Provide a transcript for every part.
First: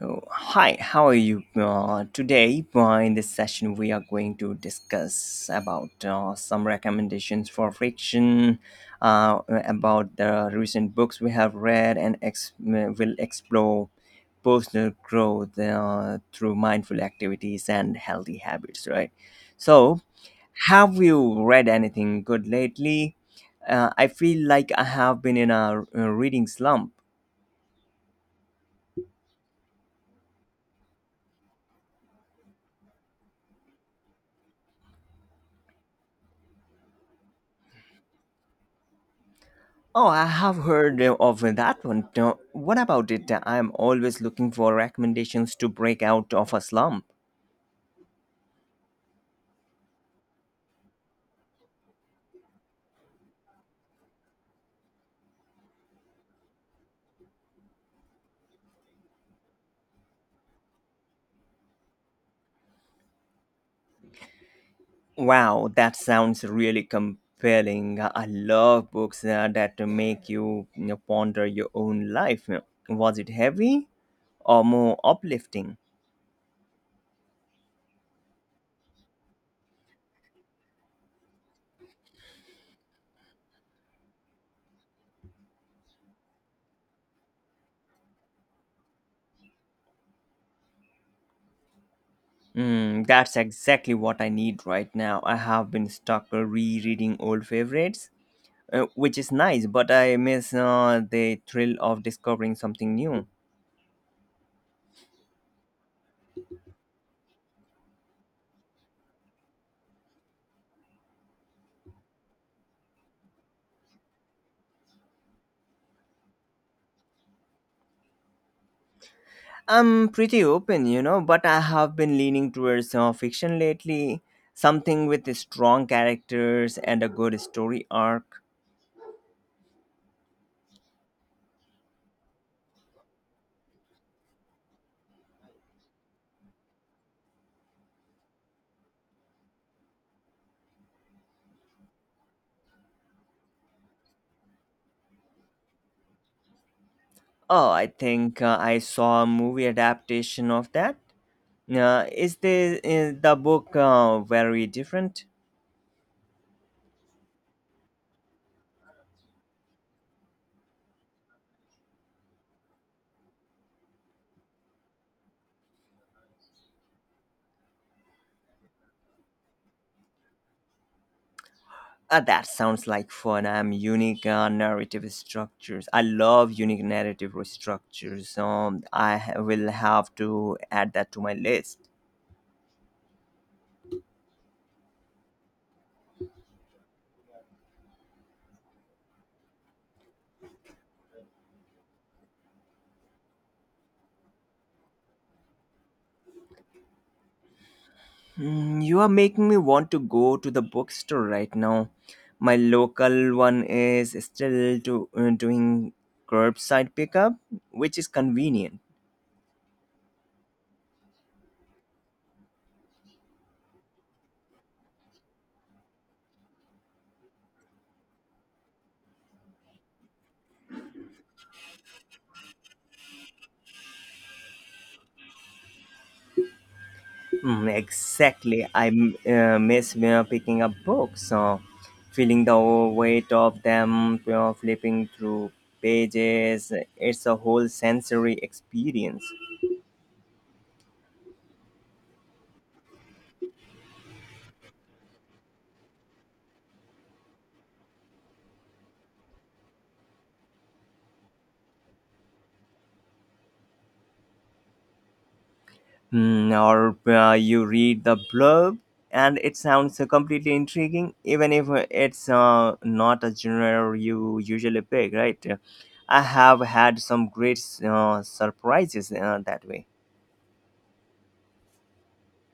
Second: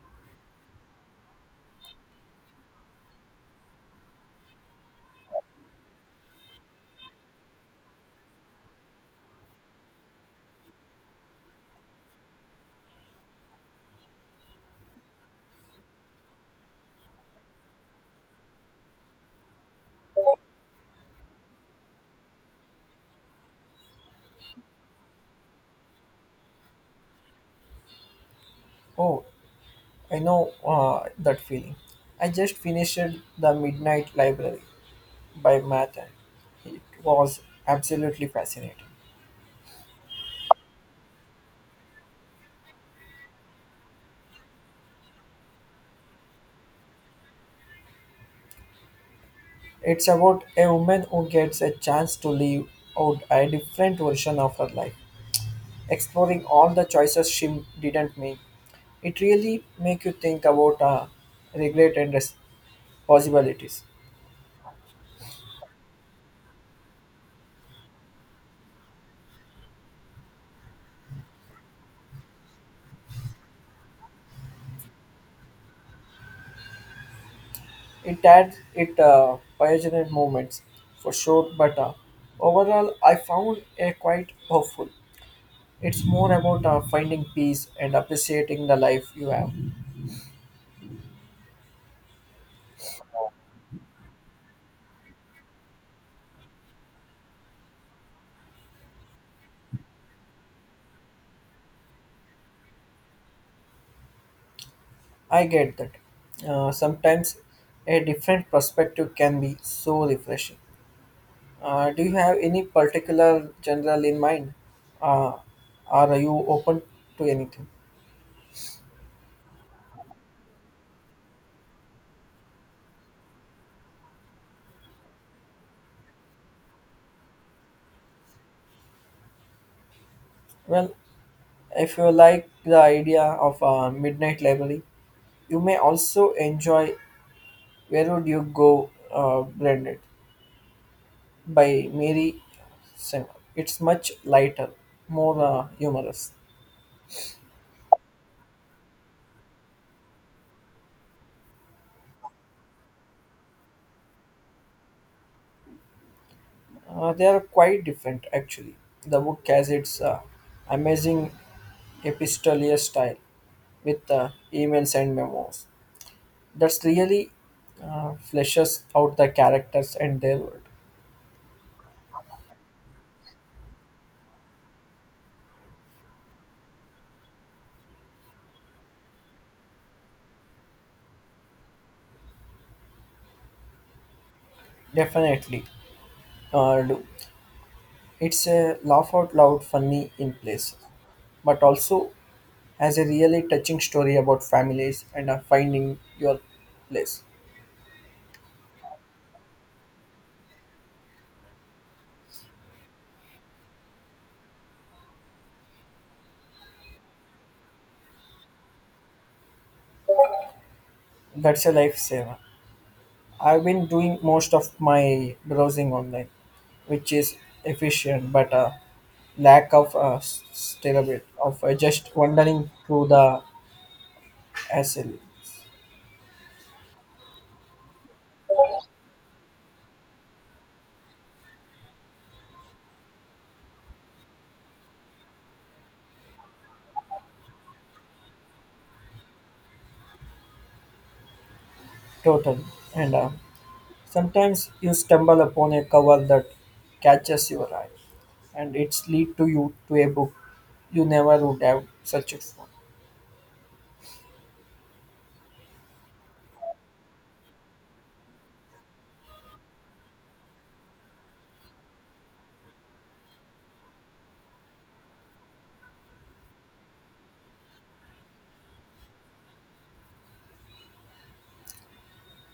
Oh, hi, how are you today? In this session, we are going to discuss about some recommendations for fiction, about the recent books we have read, and will explore personal growth through mindful activities and healthy habits. Right. So, have you read anything good lately? I feel like I have been in a reading slump. Oh, I know that feeling. I just finished The Midnight Library by Mathan. It was absolutely fascinating. Oh, I have heard of that one. What about it? I'm always looking for recommendations to break out of a slump. It's about a woman who gets a chance to live out a different version of her life, exploring all the choices she didn't make. It really makes you think about regret and possibilities. Wow, that sounds really compelling. I love books that make you, you know, ponder your own life. Was it heavy or more uplifting? It had it pioneered moments for sure, but overall I found it quite hopeful. It's more about finding peace and appreciating the life you have. Mm, that's exactly what I need right now. I have been stuck rereading old favorites, which is nice, but I miss the thrill of discovering something new. I get that. Sometimes a different perspective can be so refreshing. Do you have any particular general in mind? Uh, are you open to anything? I'm pretty open, you know, but I have been leaning towards fiction lately. Something with strong characters and a good story arc. Well, if you like the idea of a midnight library, you may also enjoy Where Would You Go Branded by Mary Singer. It's much lighter, more humorous. Oh, I think I saw a movie adaptation of that. Is the book very different? They are quite different, actually. The book has its amazing epistolary style with emails and memos. That's really fleshes out the characters and their world. That sounds like fun. I love unique narrative structures. I will have to add that to my list. Definitely, do. It's a laugh out loud, funny in place, but also has a really touching story about families and finding your place. Mm, you are making me want to go to the bookstore right now. My local one is still doing curbside pickup, which is convenient. That's a lifesaver. I've been doing most of my browsing online, which is efficient, but a lack of stability of just wandering through the SL Mm, exactly. Miss picking up books, feeling the weight of them, you know, flipping through pages. It's a whole sensory experience. total. And sometimes you stumble upon a cover that catches your eye, and it's lead to you to a book you never would have searched for. Hmm, or you read the blurb and it sounds completely intriguing even if it's not a genre you usually pick, right? I have had some great surprises that way.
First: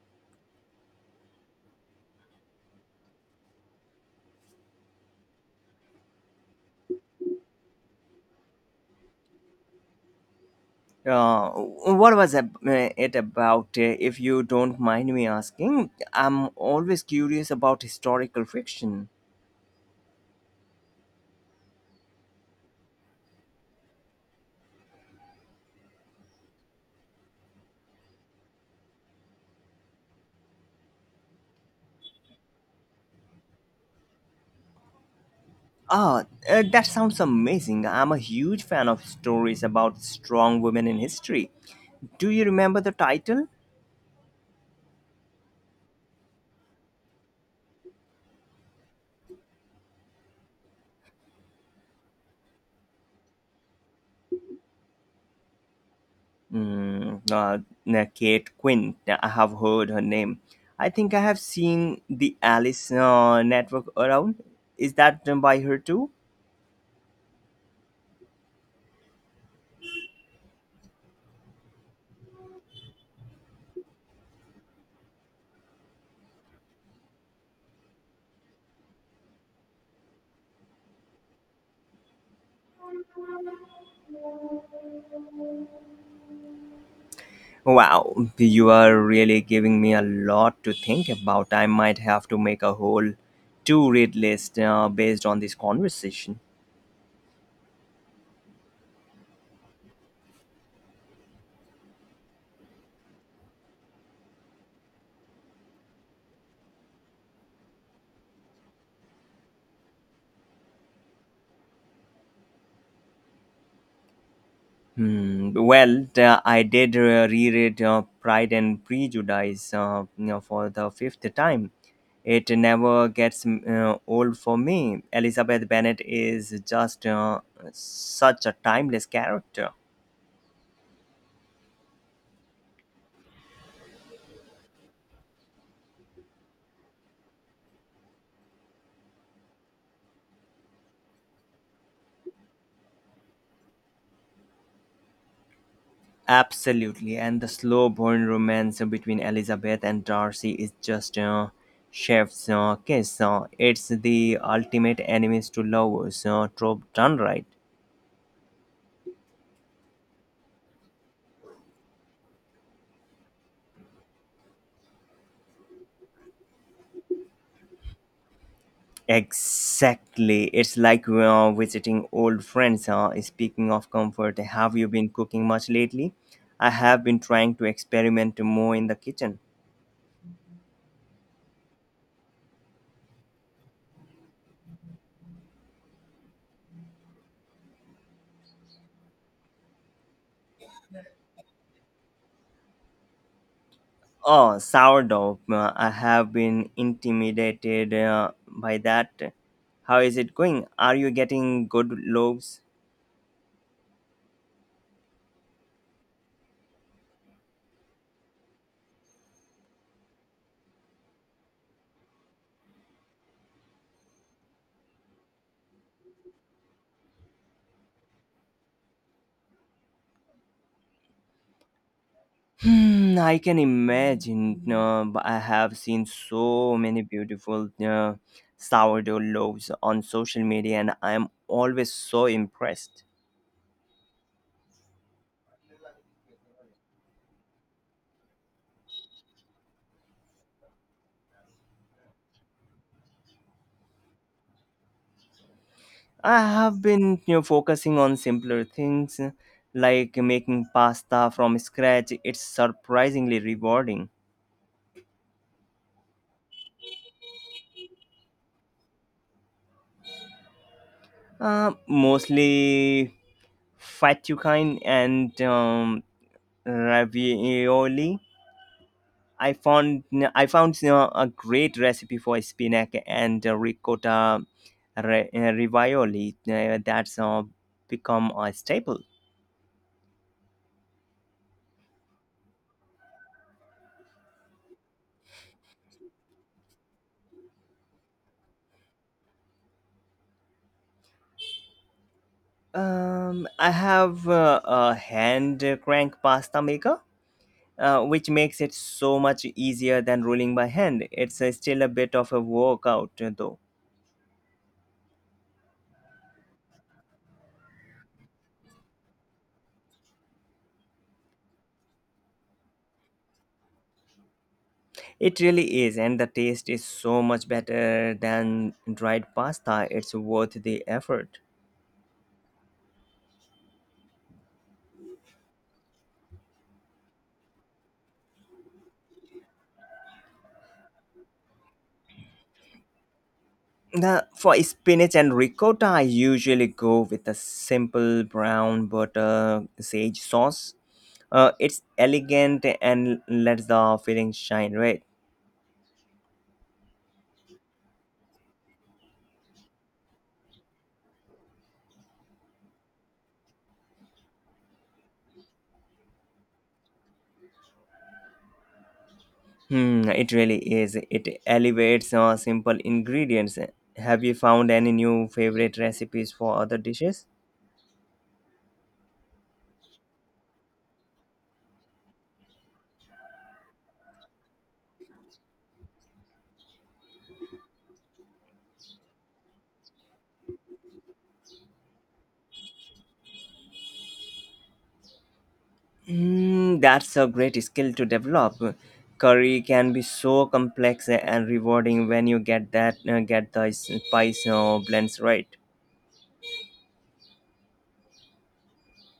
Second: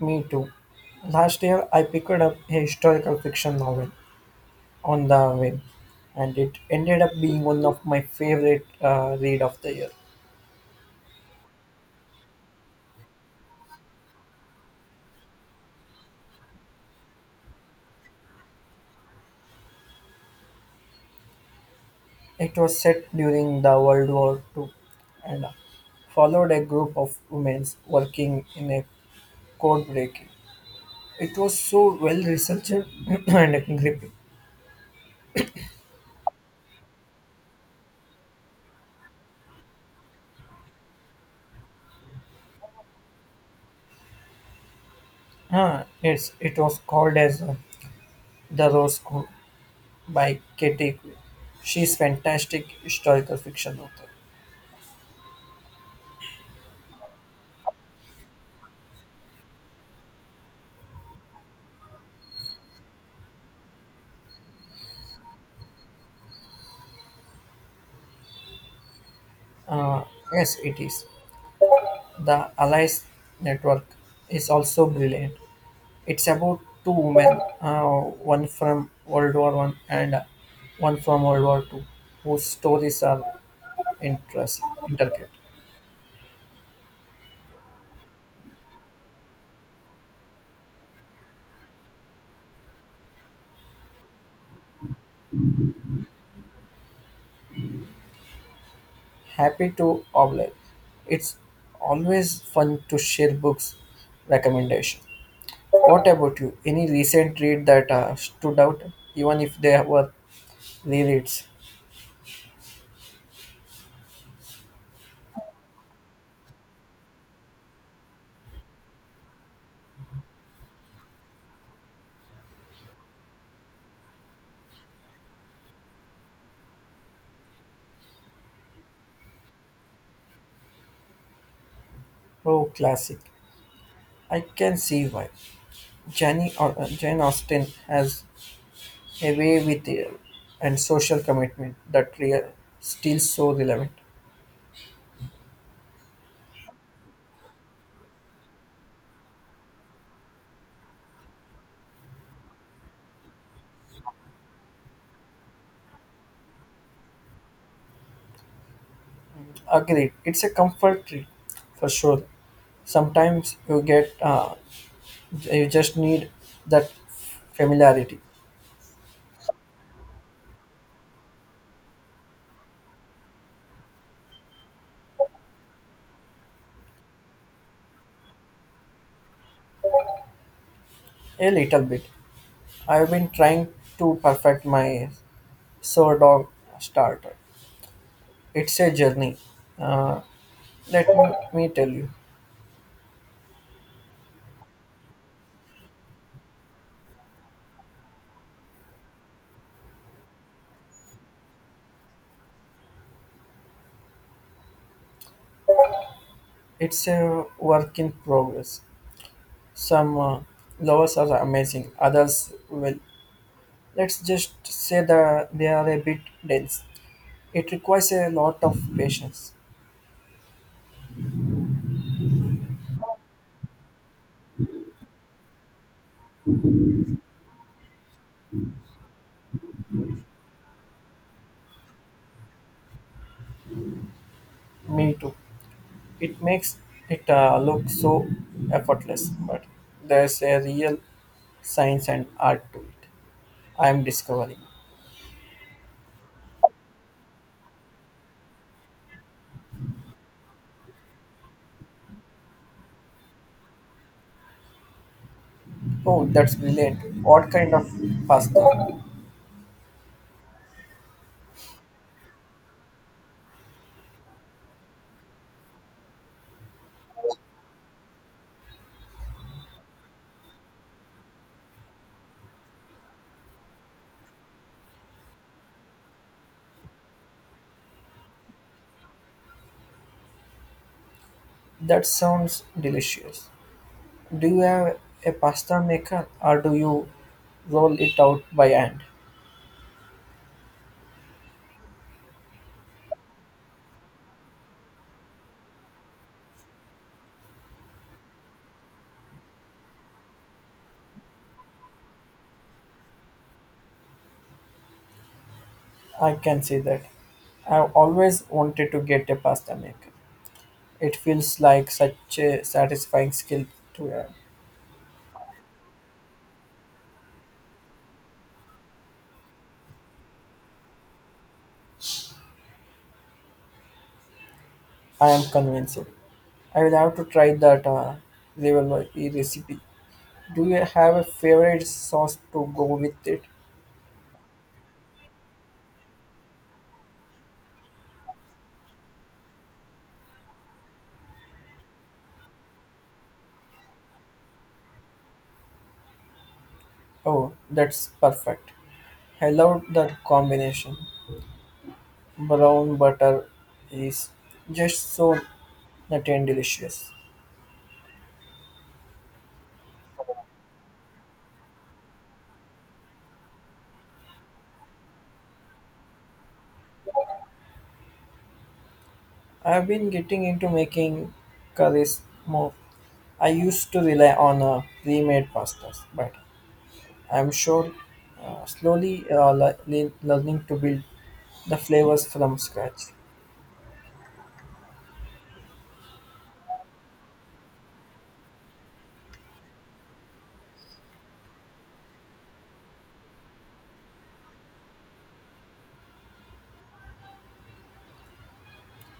Me too. Last year, I picked up a historical fiction novel on the whim, and it ended up being one of my favorite read of the year. Uh, what was ab- uh, it about, if you don't mind me asking? I'm always curious about historical fiction. It was set during the World War Two, and followed a group of women working in a code breaking. It was so well researched and gripping. Ah, that sounds amazing. I'm a huge fan of stories about strong women in history. Do you remember the title? Ah, it was called as The Rose School by Katie Quinn. She's fantastic historical fiction author. Mm, uh, Kate Quinn. Yeah, I have heard her name. I think I have seen the Alice Network around. Is that done by her too? Uh, yes, it is. The Allies Network is also brilliant. It's about two women, one from World War One and one from World War Two, whose stories are interest, intricate. Wow, you are really giving me a lot to think about. I might have to make a whole to read list based on this conversation. Happy to oblige. It's always fun to share books recommendation. What about you? Any recent read that stood out, even if they were rereads? Hmm. Well, I did reread Pride and Prejudice, you know, for the fifth time. It never gets old for me. Elizabeth Bennet is just such a timeless character. Oh, classic. I can see why. Jenny or Jane Austen has away with the and social commitment that still so relevant. Absolutely, and the slow-burn romance between Elizabeth and Darcy is just a chef's kiss. It's the ultimate enemies to lovers trope done right. Agreed, it's a comfort tree for sure. Sometimes you get you just need that familiarity Exactly. It's like visiting old friends. Huh? Speaking of comfort, have you been cooking much lately? I have been trying to experiment more in the kitchen. a little bit. I've been trying to perfect my sour dog starter. It's a journey. Uh, Let me tell you, Oh, sourdough. I have been intimidated by that. How is it going? Are you getting good loaves? it's a work in progress. Some lovers are amazing, others will. Let's just say that they are a bit dense. It requires a lot of patience. Hmm, I can imagine. No, but I have seen so many beautiful sourdough loaves on social media, and I am always so impressed. Me too. It makes it look so effortless, but there's a real science and art to it. I'm discovering. I have been, you know, focusing on simpler things like making pasta from scratch. It's surprisingly rewarding. Oh, that's brilliant. What kind of pasta? Mostly fettuccine and ravioli. I found I found you know, a great recipe for spinach and ricotta ravioli that's become a staple. That sounds delicious. Do you have a pasta maker or do you roll it out by hand? I have a hand crank pasta maker which makes it so much easier than ruling by hand. It's still a bit of a workout, though. I can see that. I've always wanted to get a pasta maker. It feels like such a satisfying skill to learn. It really is, and the taste is so much better than dried pasta. It's worth the effort. I am convinced. I will have to try that ravioli recipe. Do you have a favorite sauce to go with it? For spinach and ricotta, I usually go with a simple brown butter sage sauce. It's elegant and lets the filling shine, right? Oh, that's perfect. I love that combination. Brown butter is just so nutty and delicious. Hmm, it really is. It elevates simple ingredients. Have you found any new favorite recipes for other dishes? I've been getting into making curries more. I used to rely on pre-made pastas, but I'm sure slowly learning to build the flavors from scratch. Hmm, that's a great skill to develop. Curry can be so complex and rewarding when you get the spice blends right.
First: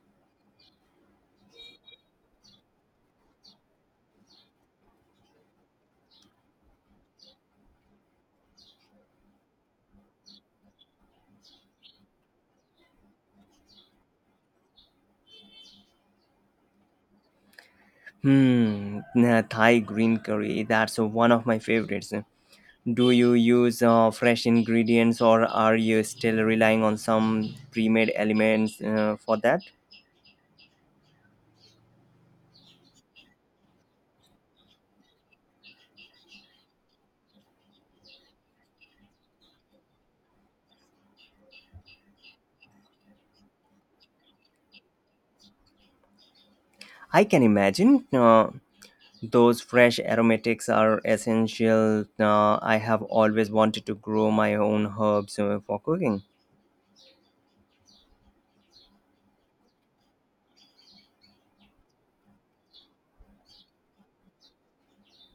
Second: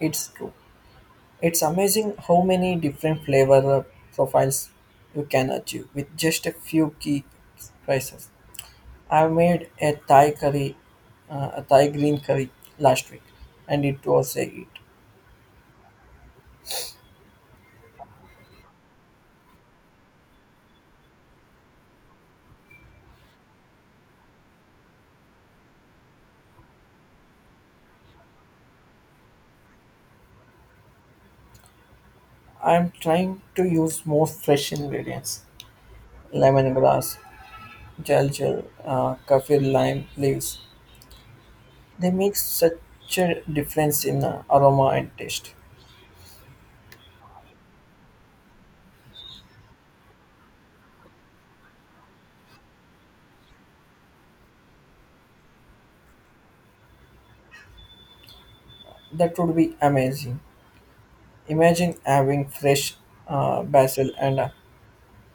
It's true. It's amazing how many different flavor profiles you can achieve with just a few key spices. I made a Thai green curry last week, and it was a hit. Hmm, nah, Thai green curry. That's one of my favorites. Do you use fresh ingredients, or are you still relying on some pre-made elements for that? I'm trying to use more fresh ingredients, lemongrass, kaffir lime leaves. They make such a difference in aroma and taste. I can imagine. Those fresh aromatics are essential. I have always wanted to grow my own herbs for cooking. That would be amazing. Imagine having fresh basil and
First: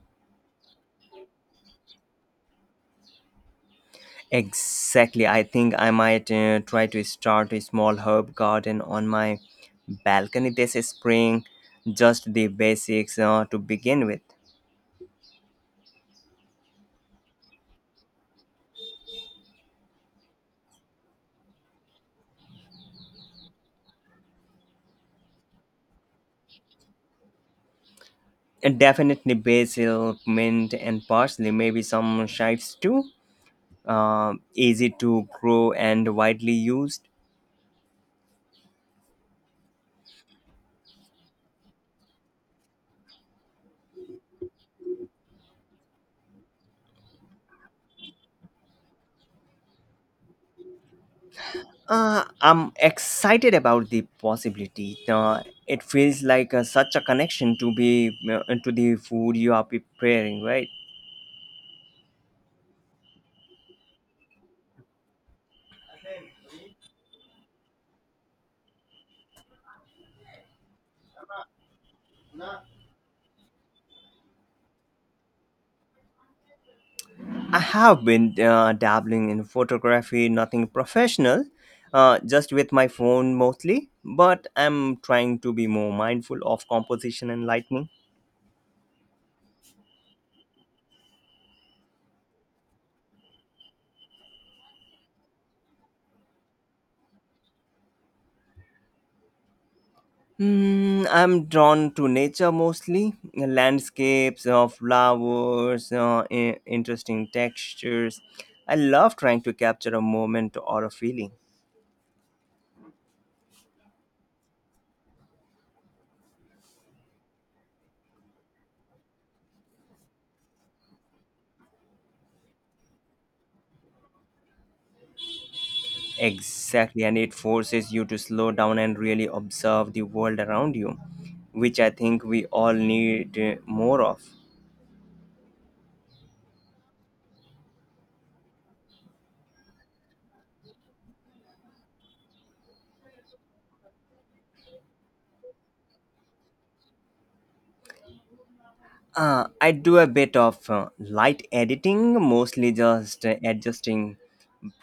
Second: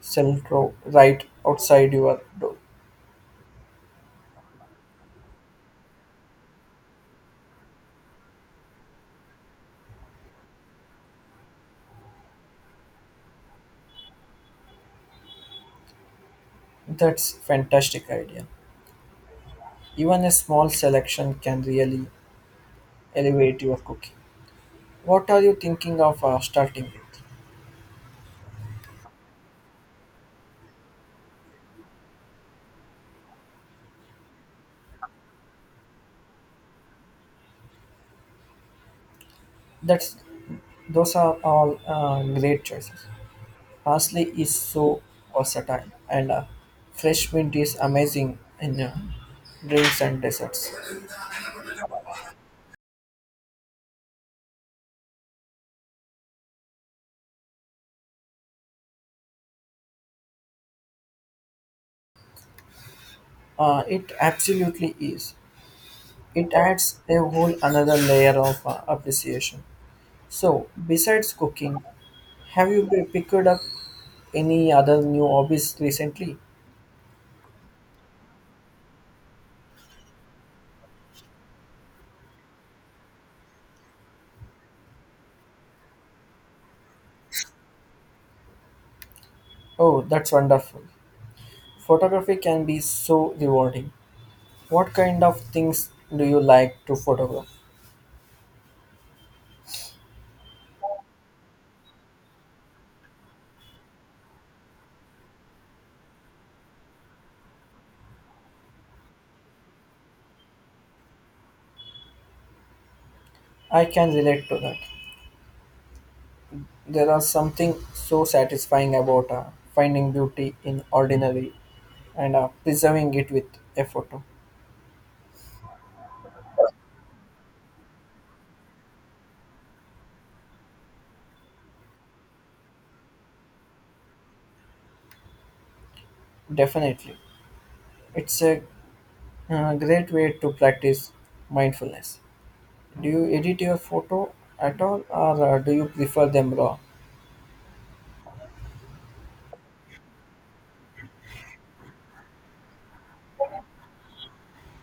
cilantro right outside your door. Exactly. I think I might try to start a small herb garden on my balcony this spring. Just the basics to begin with. That's fantastic idea. Even a small selection can really elevate your cooking. What are you thinking of starting with? And definitely basil, mint, and parsley. Maybe some chives too. Easy to grow and widely used. That's Those are all great choices. Parsley is so versatile, and fresh mint is amazing in drinks and desserts. I'm excited about the possibility. It feels like such a connection to be to the food you are preparing, right? It absolutely is. It adds a whole another layer of appreciation. So, besides cooking, have you picked up any other new hobbies recently? I have been dabbling in photography, nothing professional, just with my phone mostly. But I'm trying to be more mindful of composition and lighting. Oh, that's wonderful. Photography can be so rewarding. What kind of things do you like to photograph? Mm, I'm drawn to nature mostly, landscapes of flowers, interesting textures. I love trying to capture a moment or a feeling. I can relate to that. There are something so satisfying about finding beauty in ordinary and preserving it with a photo. Exactly, and it forces you to slow down and really observe the world around you, which I think we all need more of. Definitely. It's a. A great way to practice mindfulness. Do you edit your photo at all or do you prefer them raw? I do a bit of light editing, mostly just adjusting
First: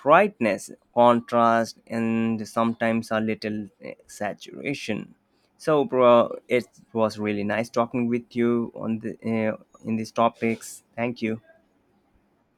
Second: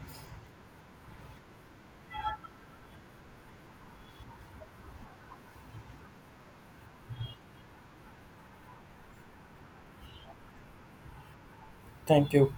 brightness, contrast, and sometimes a little saturation. So, bro, it was really nice talking with you on the in these topics. Thank you. Thank you.